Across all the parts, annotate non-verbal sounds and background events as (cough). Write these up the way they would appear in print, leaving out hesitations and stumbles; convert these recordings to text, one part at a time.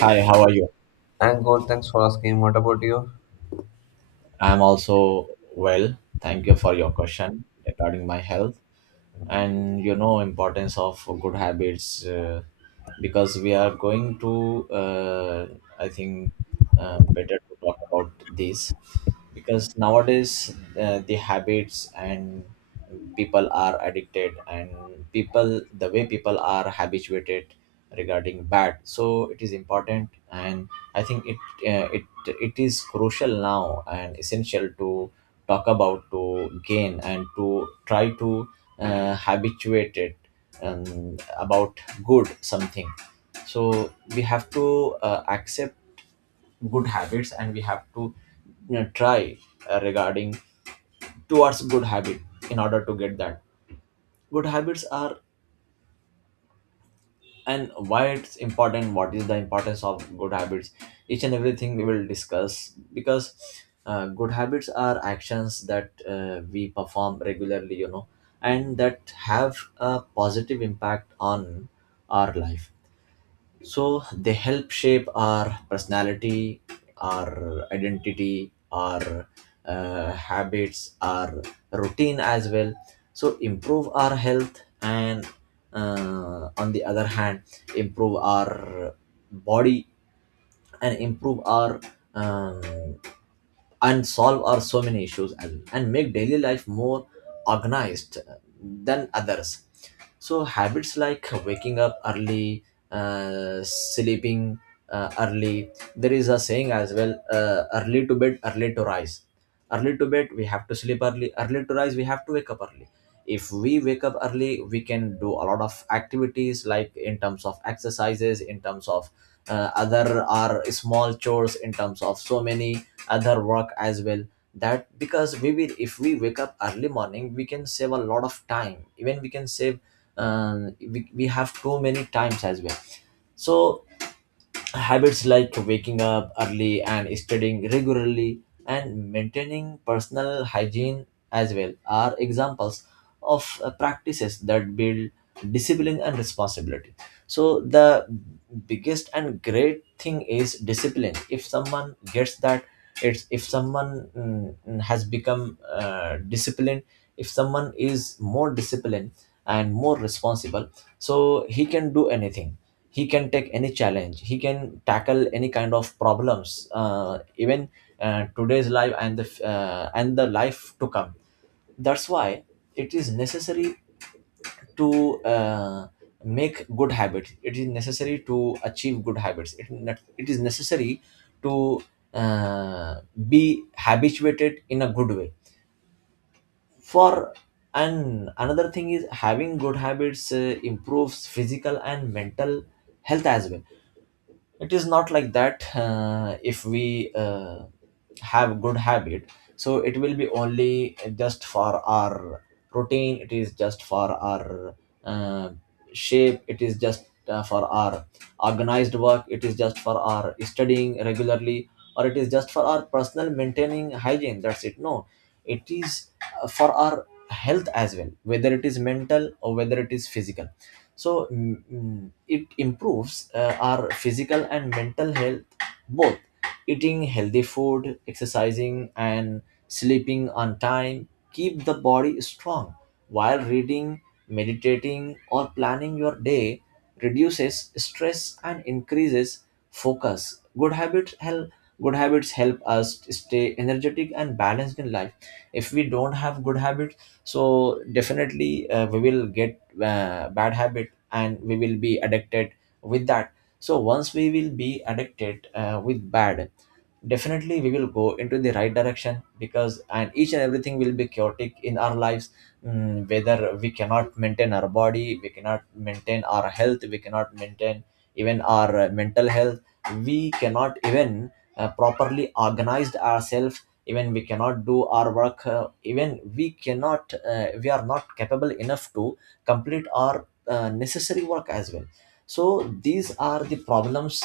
Hi, how are you? I'm good, thanks for asking. What about you? I'm also well. Thank you for your question regarding my health and importance of good habits because we are going to uh, I think better to talk about this because nowadays the habits and people are addicted and people the way people are habituated regarding bad, so it is important. And I think uh, it it is crucial now and essential to talk about, to gain and to try to habituate it about good something. So we have to accept good habits and we have to try regarding towards good habit in order to get that. Good habits are, and why it's important, what is the importance of good habits, each and everything we will discuss. Because good habits are actions that we perform regularly, and that have a positive impact on our life. So they help shape our personality, our identity, our habits, our routine as well. So improve our health and, on the other hand, improve our body and improve our um, and solve our so many issues as well, and make daily life more organized than others. So habits like waking up early, sleeping early. There is a saying as well, early to bed early to rise. Early to bed, we have to sleep early; early to rise, we have to wake up early. If we wake up early, we can do a lot of activities, like in terms of exercises, in terms of other are small chores, in terms of so many other work as well. That because we will, if we wake up early morning, we can save a lot of time, even we can save we have too many times as well. So habits like waking up early and studying regularly and maintaining personal hygiene as well are examples of practices that build discipline and responsibility. So, the biggest and great thing is discipline. If someone gets that, it's if someone has become disciplined, if someone is more disciplined and more responsible, so he can do anything, he can take any challenge, he can tackle any kind of problems, even today's life and and the life to come. That's why it is necessary to make good habits, it is necessary to achieve good habits, it is necessary to uh, be habituated in a good way for. And another thing is having good habits improves physical and mental health as well. It is not like that, if we have good habit, so it will be only just for our protein, it is just for our uh, shape, it is just for our organized work, it is just for our studying regularly, or it is just for our personal maintaining hygiene, that's it. No, it is for our health as well, whether it is mental or whether it is physical. So it improves our physical and mental health both. Eating healthy food, exercising and sleeping on time keep the body strong, while reading, meditating or planning your day reduces stress and increases focus. Good habits help us stay energetic and balanced in life. If we don't have good habits, so definitely we will get bad habits and we will be addicted with that. So once we will be addicted with bad, definitely we will go into the right direction, because and each and everything will be chaotic in our lives. Mm, whether we cannot maintain our body, we cannot maintain our health, we cannot maintain even our mental health, we cannot even properly organized ourselves, even we cannot do our work, even we cannot we are not capable enough to complete our necessary work as well. So these are the problems.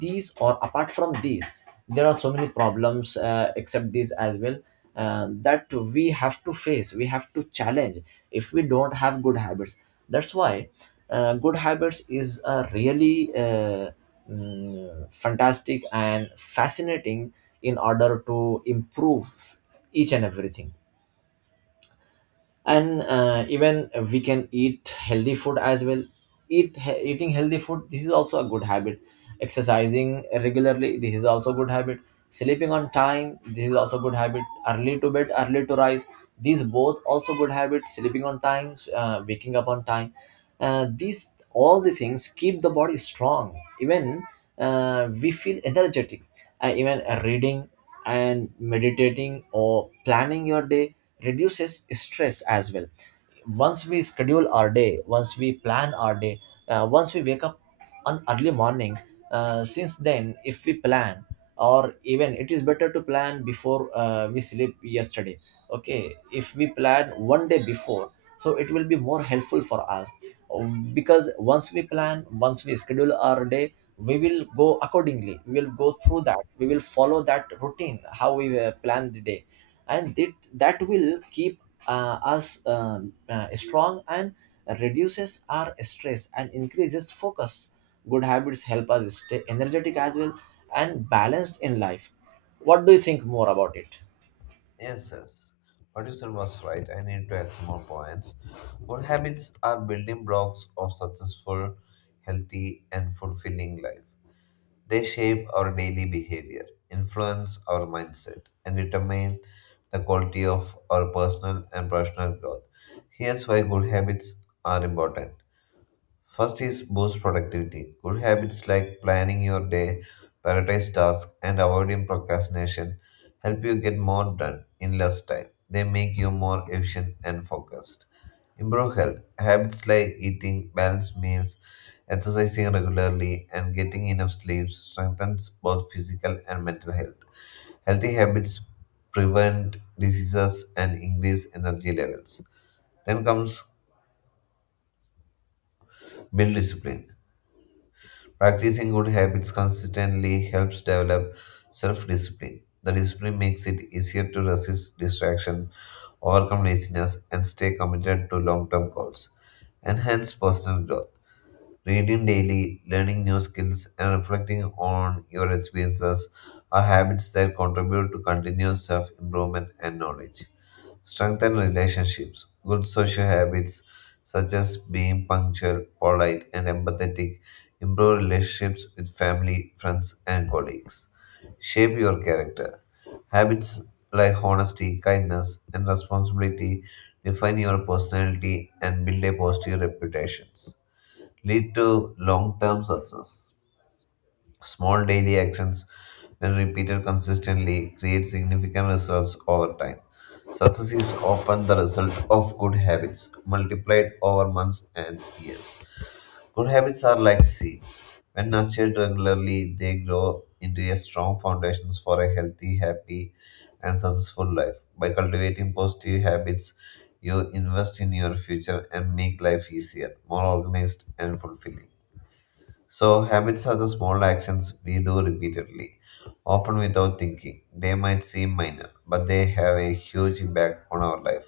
These or apart from these, there are so many problems except these as well, that we have to face, we have to challenge, if we don't have good habits. That's why good habits is a really, fantastic and fascinating in order to improve each and everything. And even we can eat healthy food as well. Eating healthy food, this is also a good habit. Exercising regularly, this is also a good habit. Sleeping on time, this is also a good habit. Early to bed early to rise, these both also good habits. Sleeping on time, waking up on time, these all the things keep the body strong. Even we feel energetic. Even reading and meditating or planning your day reduces stress as well. Once we schedule our day, once we plan our day, once we wake up on early morning, since then if we plan, or even it is better to plan before we sleep yesterday. Okay, if we plan one day before, so it will be more helpful for us. Because once we plan, once we schedule our day, we will go accordingly, we will go through that, we will follow that routine how we plan the day. And that will keep us strong and reduces our stress and increases focus. Good habits help us stay energetic as well and balanced in life. What do you think more about it? Yes, yes. What you said was right. I need to add some more points. Good habits are building blocks of successful, healthy, and fulfilling life. They shape our daily behavior, influence our mindset, and determine the quality of our personal and professional growth. Here's why good habits are important. First is boost productivity. Good habits like planning your day, prioritize tasks, and avoiding procrastination help you get more done in less time. They make you more efficient and focused. Improve health. Habits like eating balanced meals, exercising regularly, and getting enough sleep strengthens both physical and mental health. Healthy habits prevent diseases and increase energy levels. Then comes build discipline. Practicing good habits consistently helps develop self discipline. The discipline makes it easier to resist distraction, overcome laziness, and stay committed to long term goals. Enhance personal growth. Reading daily, learning new skills, and reflecting on your experiences are habits that contribute to continuous self improvement and knowledge. Strengthen relationships. Good social habits such as being punctual, polite, and empathetic improve relationships with family, friends, and colleagues. Shape your character. Habits like honesty, kindness, and responsibility define your personality and build a positive reputation. Lead to long term success. Small daily actions, when repeated consistently, create significant results over time. Success is often the result of good habits multiplied over months and years. Good habits are like seeds. When nurtured regularly, they grow into a strong foundations for a healthy, happy, and successful life. By cultivating positive habits, you invest in your future and make life easier, more organized, and fulfilling. So, habits are the small actions we do repeatedly, often without thinking. They might seem minor, but they have a huge impact on our life.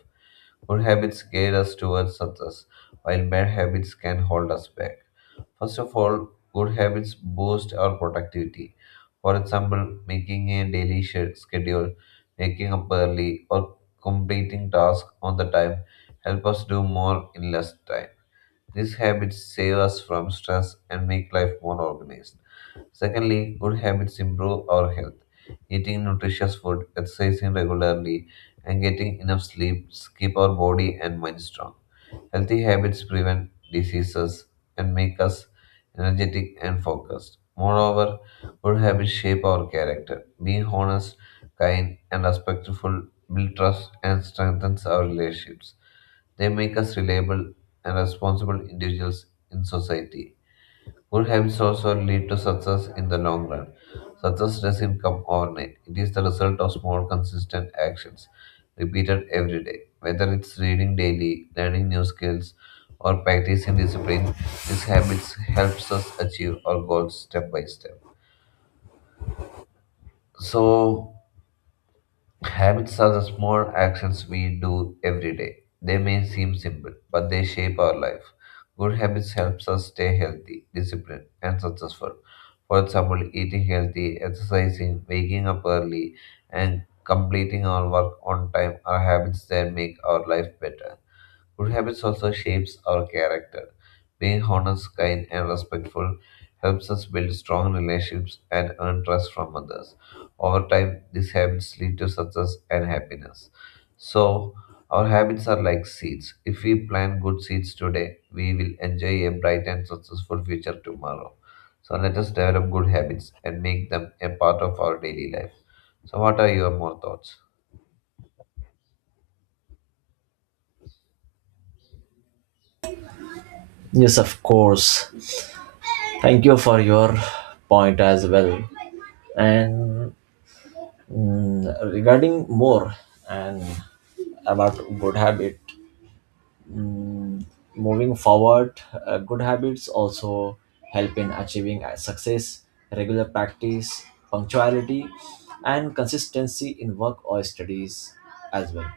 Good habits guide us towards success, while bad habits can hold us back. First of all, good habits boost our productivity. For example, making a daily schedule, waking up early, or completing tasks on the time help us do more in less time. These habits save us from stress and make life more organized. Secondly, good habits improve our health. Eating nutritious food, exercising regularly, and getting enough sleep keep our body and mind strong. Healthy habits prevent diseases and make us energetic and focused. Moreover, good habits shape our character. Being honest, kind, and respectful build trust and strengthens our relationships. They make us reliable and responsible individuals in society. Good habits also lead to success in the long run. Success doesn't come overnight. It is the result of small, consistent actions repeated every day. Whether it's reading daily, learning new skills, or practicing discipline, these habits helps us achieve our goals step by step. So, habits are the small actions we do every day. They may seem simple, but they shape our life. Good habits helps us stay healthy, disciplined, and successful. For example, eating healthy, exercising, waking up early, and completing our work on time are habits that make our life better. Good habits also shapes our character. Being honest, kind, and respectful helps us build strong relationships and earn trust from others. Over time, these habits lead to success and happiness. So, our habits are like seeds. If we plant good seeds today, we will enjoy a bright and successful future tomorrow. So, let us develop good habits and make them a part of our daily life. So, what are your more thoughts? Yes, of course. Thank you for your point as well. And regarding more and about good habit, mm, moving forward, good habits also help in achieving success, regular practice, punctuality, and consistency in work or studies as well.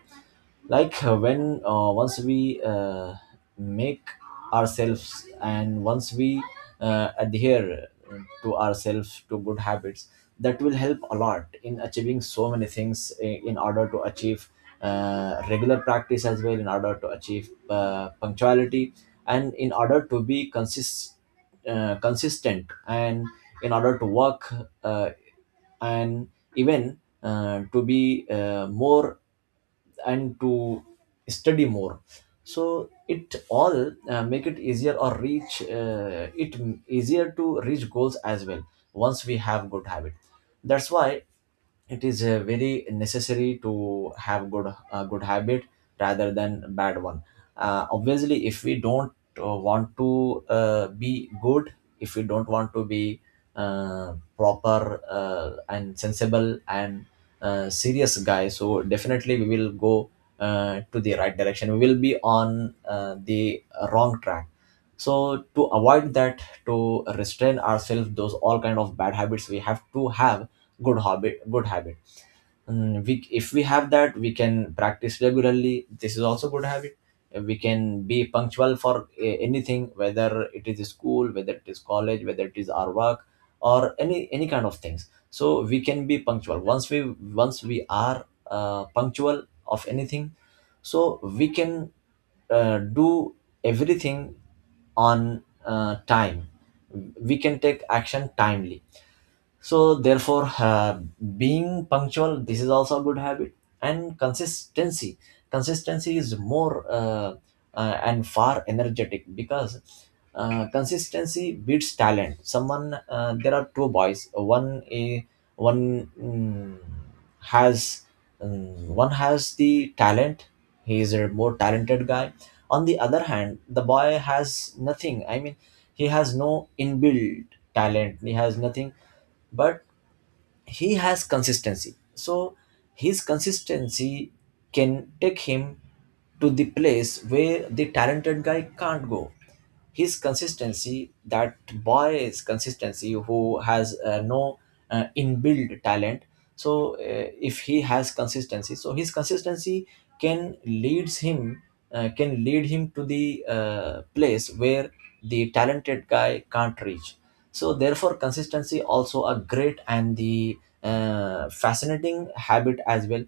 Like when once we make ourselves, and once we adhere to ourselves to good habits, that will help a lot in achieving so many things, in order to achieve regular practice as well, in order to achieve punctuality, and in order to be consistent, and in order to work, uh, and even to be more, and to study more. So it all make it easier or easier to reach goals as well, once we have good habit. That's why it is very necessary to have good a good habit rather than bad one. Obviously if we don't want to be good, if we don't want to be proper and sensible and serious guy, so definitely we will go to the right direction, we will be on the wrong track. So to avoid that, to restrain ourselves those all kind of bad habits, we have to have good habit. Mm, we, if we have that, we can practice regularly, this is also good habit. We can be punctual for anything, whether it is school, whether it is college, whether it is our work or any kind of things. So we can be punctual once we, once we are punctual of anything, so we can do everything on time. We can take action timely. So therefore being punctual, this is also a good habit. And consistency, consistency is more and far energetic, because consistency beats talent. Someone there are two boys, one a one mm, has one has the talent, he is a more talented guy. On the other hand, the boy has nothing. I mean, he has no inbuilt talent, he has nothing but he has consistency. So his consistency can take him to the place where the talented guy can't go. His consistency, that boy's consistency who has no inbuilt talent. So if he has consistency, so his consistency can leads him can lead him to the place where the talented guy can't reach. So therefore consistency also a great and the fascinating habit as well.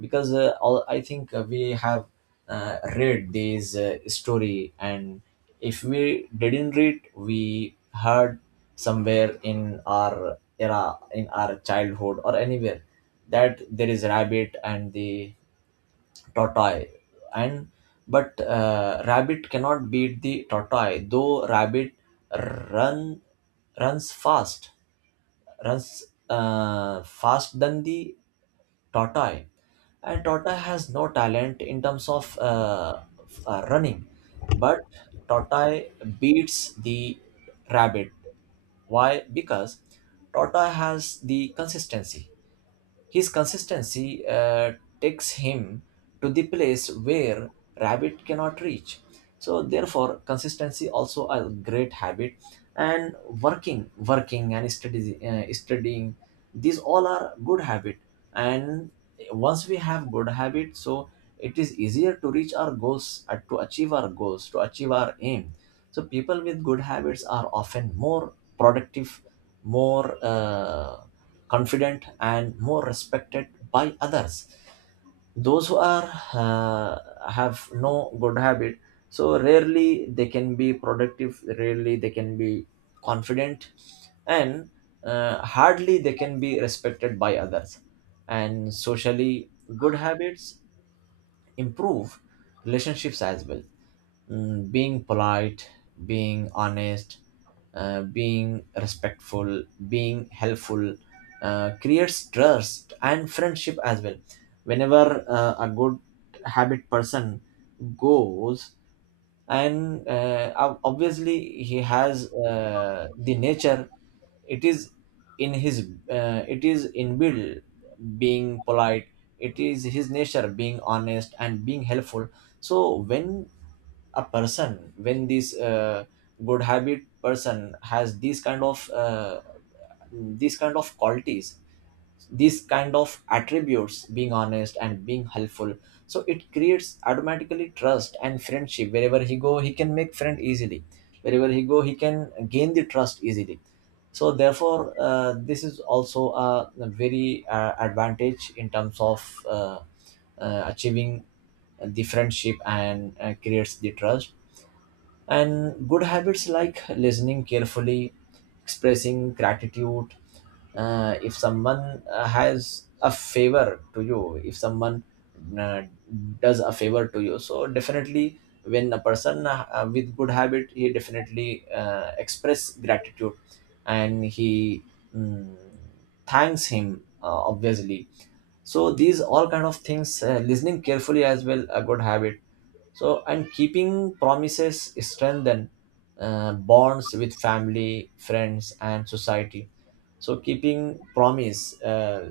Because all I think we have read these story, and if we didn't read, we heard somewhere in our era, in our childhood or anywhere, that there is rabbit and the tortoise, and but rabbit cannot beat the tortoise, though rabbit run runs fast, runs fast than the tortoise, and tortoise has no talent in terms of running. But tortoise beats the rabbit. Why? Because tortoise has the consistency. His consistency takes him to the place where rabbit cannot reach. So therefore, consistency also a great habit, and working and studying, these all are good habit. And once we have good habit, so it is easier to reach our goals, to achieve our goals, to achieve our aim. So people with good habits are often more productive, more. Confident and more respected by others, those who are have no good habit, so rarely they can be productive, rarely they can be confident, and hardly they can be respected by others. And socially, good habits improve relationships as well. Being polite, being honest, being respectful, being helpful creates trust and friendship as well. Whenever a good habit person goes, and obviously he has the nature, it is in his it is inbuilt, being polite, it is his nature, being honest and being helpful. So when a person, when this good habit person has these kind of qualities, these kind of attributes, being honest and being helpful, so it creates automatically trust and friendship. Wherever he go, he can make friend easily. Wherever he go, he can gain the trust easily. So therefore this is also a, very advantage in terms of achieving the friendship and creates the trust. And good habits like listening carefully, expressing gratitude, if someone has a favor to you, if someone uh, does a favor to you, so definitely when a person with good habit, he definitely express gratitude, and he mm, thanks him obviously. So these all kind of things, listening carefully as well, a good habit. So and keeping promises strengthen bonds with family, friends and society. So keeping promise,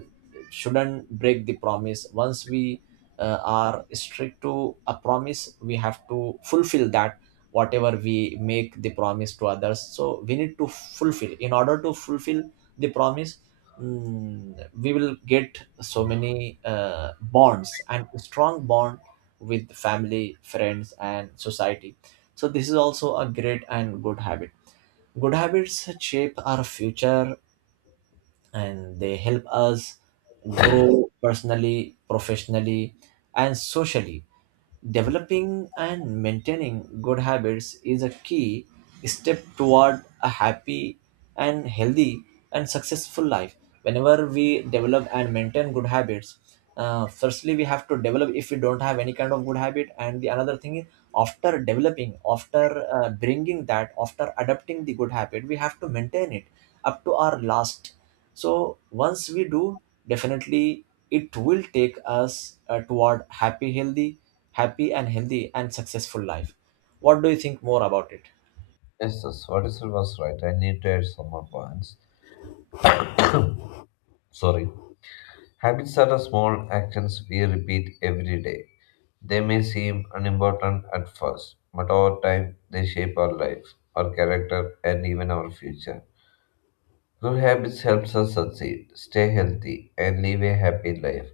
shouldn't break the promise. Once we are strict to a promise, we have to fulfill that. Whatever we make the promise to others, so we need to fulfill, in order to fulfill the promise, mm, we will get so many bonds and strong bond with family, friends, and society. So, this is also a great and good habit. Good habits shape our future, and they help us grow personally, professionally, and socially. Developing and maintaining good habits is a key step toward a happy and healthy and successful life. Whenever we develop and maintain good habits, firstly we have to develop if we don't have any kind of good habit, and the another thing is, after developing, after bringing that, after adopting the good habit, we have to maintain it up to our last. So once we do, definitely it will take us toward happy, healthy, happy and healthy and successful life. What do you think more about it? Yes, yes, what is it was right. I need to add some more points. Sorry. Habits are the small actions we repeat every day. They may seem unimportant at first, but over time they shape our life, our character, and even our future. Good habits helps us succeed, stay healthy, and live a happy life,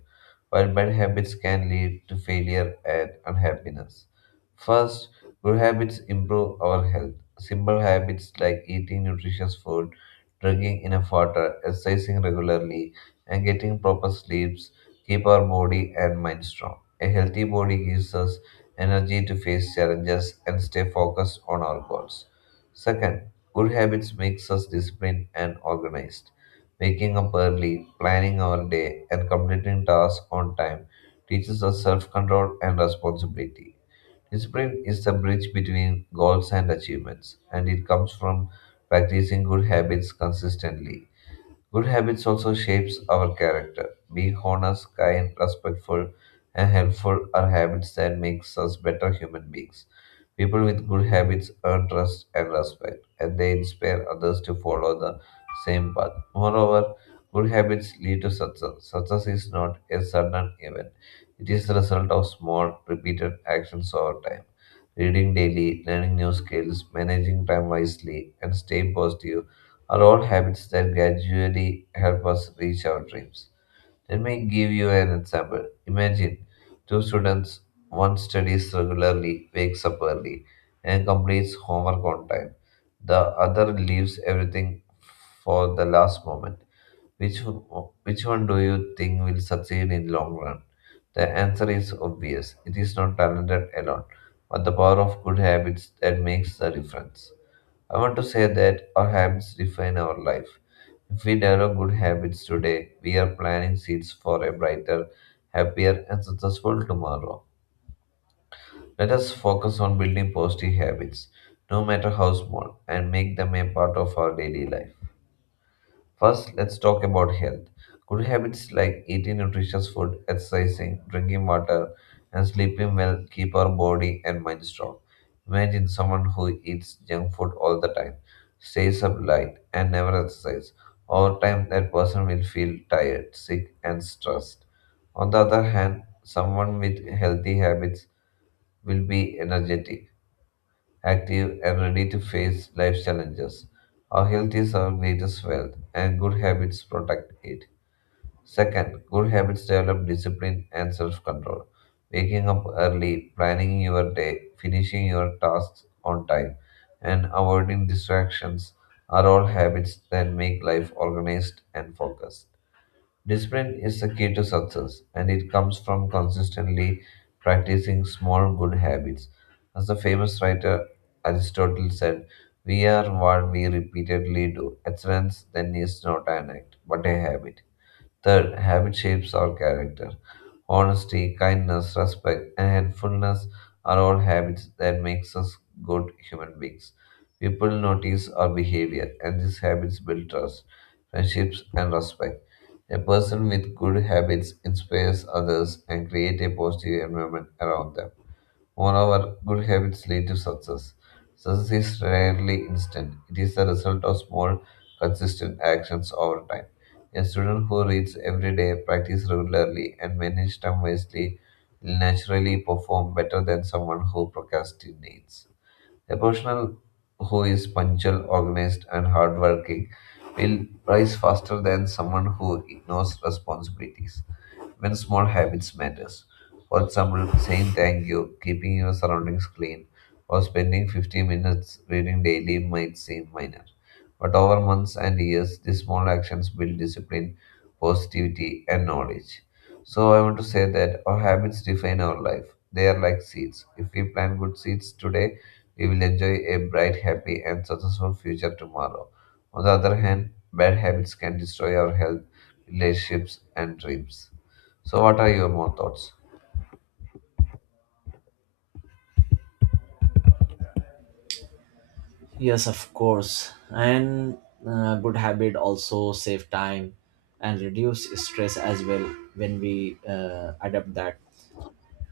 while bad habits can lead to failure and unhappiness. First, good habits improve our health. Simple habits like eating nutritious food, drinking enough water, exercising regularly, and getting proper sleeps keep our body and mind strong. A healthy body gives us energy to face challenges and stay focused on our goals. Second, good habits makes us disciplined and organized. Waking up early, planning our day, and completing tasks on time teaches us self-control and responsibility. Discipline is the bridge between goals and achievements, and it comes from practicing good habits consistently. Good habits also shapes our character. Being honest, kind, respectful, and helpful are habits that makes us better human beings. People with good habits earn trust and respect, and they inspire others to follow the same path. Moreover, good habits lead to success. Success is not a sudden event; it is the result of small, repeated actions over time. Reading daily, learning new skills, managing time wisely, and staying positive are all habits that gradually help us reach our dreams. Let me give you an example. Imagine two students, one studies regularly, wakes up early, and completes homework on time. The other leaves everything for the last moment. Which one do you think will succeed in long run? The answer is obvious. It is not talented alone, but the power of good habits that makes the difference. I want to say that our habits define our life. If we develop good habits today, we are planting seeds for a brighter, happier, and successful tomorrow. Let us focus on building positive habits, no matter how small, and make them a part of our daily life. First, let's talk about health. Good habits like eating nutritious food, exercising, drinking water, and sleeping well keep our body and mind strong. Imagine someone who eats junk food all the time, stays up late, and never exercises. Over time, that person will feel tired, sick, and stressed. On the other hand, someone with healthy habits will be energetic, active, and ready to face life's challenges. Our health is our greatest wealth, and good habits protect it. Second, good habits develop discipline and self control. Waking up early, planning your day, finishing your tasks on time, and avoiding distractions are all habits that make life organized and focused. Discipline is the key to success, and it comes from consistently practicing small good habits. As the famous writer Aristotle said, we are what we repeatedly do. Excellence then is not an act, but a habit. Third, habit shapes our character. Honesty, kindness, respect, and helpfulness are all habits that makes us good human beings. People notice our behavior, and these habits build trust, friendships, and respect. A person with good habits inspires others and creates a positive environment around them. Moreover, good habits lead to success. Success is rarely instant, it is the result of small, consistent actions over time. A student who reads every day, practices regularly, and manages time wisely will naturally perform better than someone who procrastinates. A person who is punctual, organized, and hardworking will rise faster than someone who ignores responsibilities. When small habits matters. For example, saying thank you, keeping your surroundings clean, or spending 15 minutes reading daily might seem minor. But over months and years, these small actions build discipline, positivity, and knowledge. So I want to say that our habits define our life. They are like seeds. If we plant good seeds today, we will enjoy a bright, happy, and successful future tomorrow. On the other hand, bad habits can destroy our health, relationships, and dreams. So, what are your more thoughts? Yes, of course. And good habit also save time and reduce stress as well when we adapt that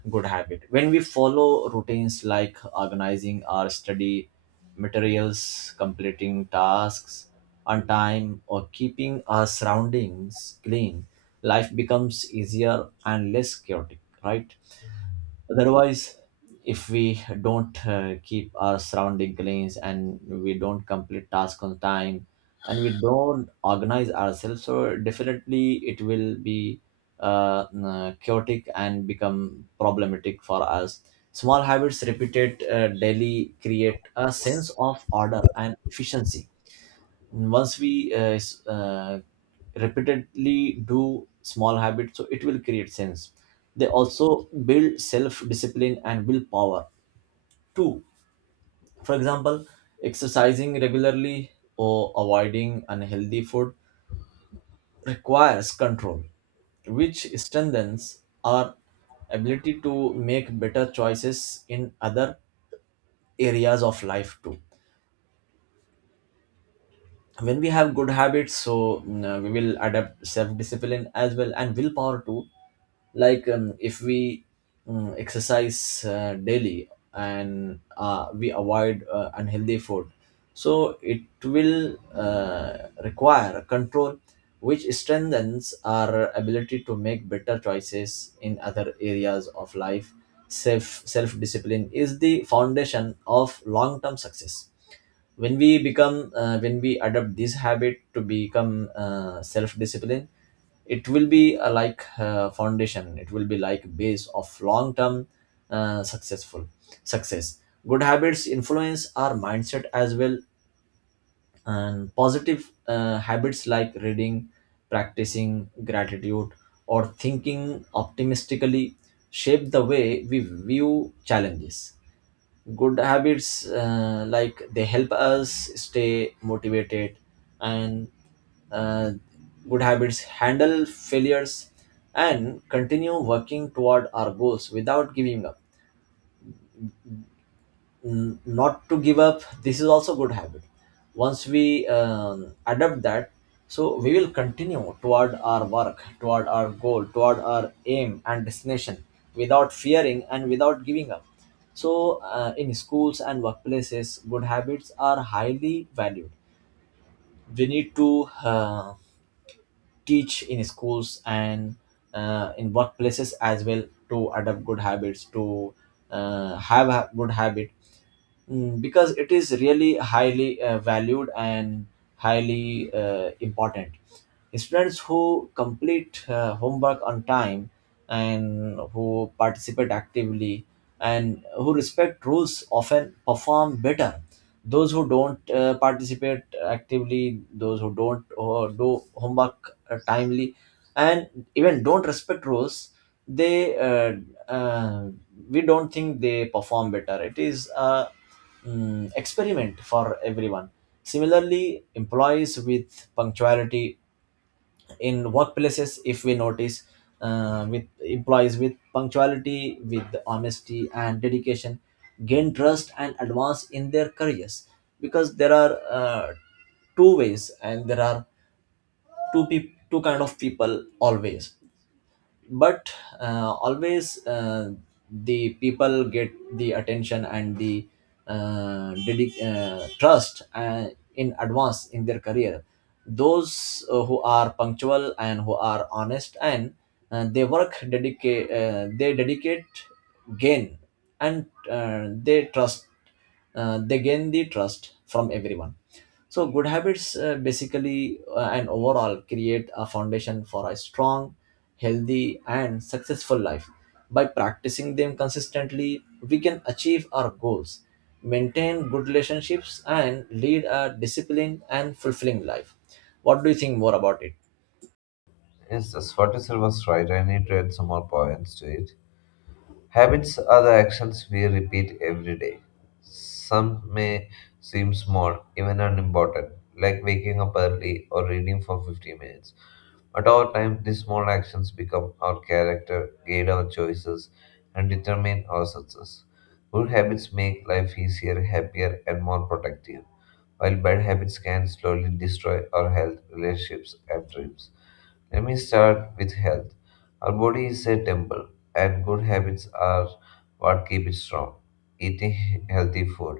good habit. When we follow routines like organizing our study materials, completing tasks on time, or keeping our surroundings clean, life becomes easier and less chaotic, right? Otherwise, if we don't keep our surrounding clean, and we don't complete tasks on time, and we don't organize ourselves, so definitely it will be chaotic and become problematic for us. Small habits repeated daily create a sense of order and efficiency. Once we repeatedly do small habits, so it will create sense. They also build self discipline and willpower two for example, exercising regularly or avoiding unhealthy food requires control, which strengthens our ability to make better choices in other areas of life too. When we have good habits, so we will adapt self discipline as well and willpower too. Like if we exercise daily and we avoid unhealthy food, so it will require control, which strengthens our ability to make better choices in other areas of life. Self discipline is the foundation of long term success. When we become when we adopt this habit to become self-discipline, it will be a like foundation, it will be like base of long-term successful, success. Good habits influence our mindset as well, and positive habits like reading, practicing gratitude, or thinking optimistically shape the way we view challenges. Good habits like they help us stay motivated, and uh, good habits handle failures and continue working toward our goals without giving up. Not to give up, this is also good habit. Once we adopt that, so we will continue toward our work, toward our goal, toward our aim and destination, without fearing and without giving up. So in schools and workplaces, good habits are highly valued. We need to teach in schools and in workplaces as well to adopt good habits, to have a good habit. Mm, because it is really highly valued and highly important. Students who complete homework on time, and who participate actively, and who respect rules often perform better. Those who don't participate actively, those who don't or do homework timely, and even don't respect rules, they uh, we don't think they perform better. It is a experiment for everyone. Similarly, employees with punctuality, in workplaces if we notice, with employees with punctuality, with honesty and dedication, gain trust and advance in their careers. Because there are two ways, and there are two kind of people always. But always, the people get the attention and the trust in advance in their career, those who are punctual and who are honest, and they dedicate, gain, and they trust, they gain the trust from everyone. So good habits basically and overall create a foundation for a strong, healthy and successful life. By practicing them consistently, we can achieve our goals, maintain good relationships, and lead a disciplined and fulfilling life. What do you think more about it? Yes, that's what you said was right. I need to add some more points to it. Habits are the actions we repeat every day. Some may seem small, even unimportant, like waking up early or reading for 15 minutes. But over time, these small actions become our character, guide our choices, and determine our success. Good habits make life easier, happier, and more productive while bad habits can slowly destroy our health, relationships, and dreams. Let me start with health. Our body is a temple, and good habits are what keep it strong. Eating (laughs) healthy food,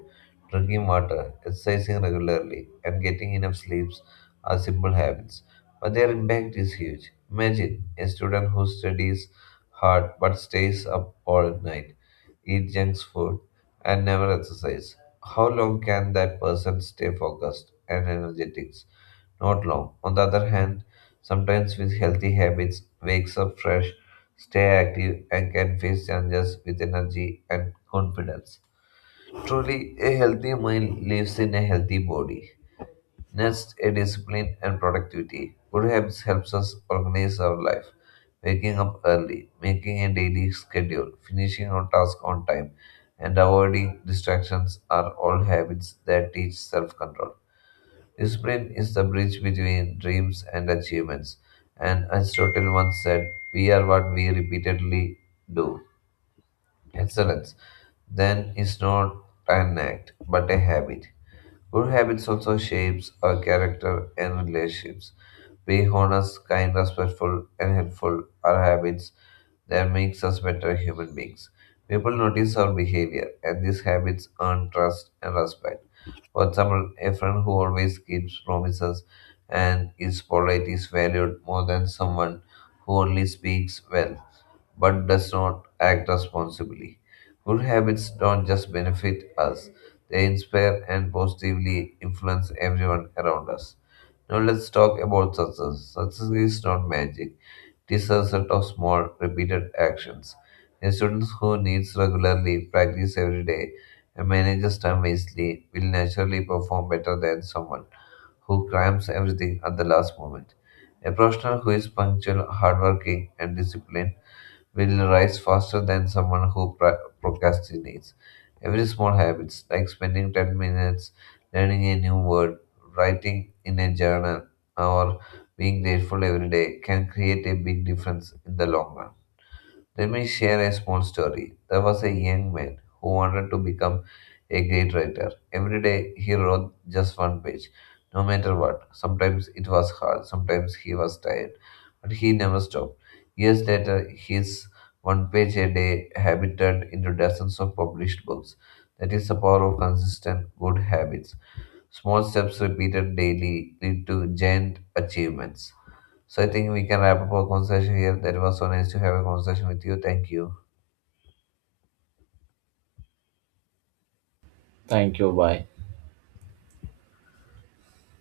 drinking water, exercising regularly, and getting enough sleeps are simple habits, but their impact is huge. Imagine a student who studies hard but stays up all night, eat junk food, and never exercise. How long can that person stay focused and energetic? Not long. On the other hand, sometimes with healthy habits, wakes up fresh, stay active, and can face challenges with energy and confidence. Truly, a healthy mind lives in a healthy body. Next, a discipline and productivity. Good habits helps us organize our life. Waking up early, making a daily schedule, finishing our task on time, and avoiding distractions are all habits that teach self-control. Discipline is the bridge between dreams and achievements. And Aristotle once said, "We are what we repeatedly do." Excellence then is not an act but a habit. Good habits also shapes our character and relationships. Being honest, kind, respectful, and helpful are habits that makes us better human beings. People notice our behavior, and these habits earn trust and respect. For example, a friend who always keeps promises and is polite is valued more than someone who only speaks well but does not act responsibly. Good habits don't just benefit us, they inspire and positively influence everyone around us. Now let's talk about success. Success is not magic. It is a set of small, repeated actions. A student who needs regularly practice every day and manages time wisely will naturally perform better than someone who cramps everything at the last moment. A professional who is punctual, hardworking, and disciplined will rise faster than someone who procrastinates. Every small habit, like spending 10 minutes learning a new word, writing in a journal, or being grateful every day, can create a big difference in the long run. Let me share a small story. There was a young man who wanted to become a great writer. Every day he wrote just one page, no matter what. Sometimes it was hard, sometimes he was tired, but he never stopped. Years later, his one page a day habit turned into dozens of published books. That is the power of consistent good habits. Small steps repeated daily lead to giant achievements. So I think we can wrap up our conversation here. That was so nice to have a conversation with you. Thank you. Thank you, bye.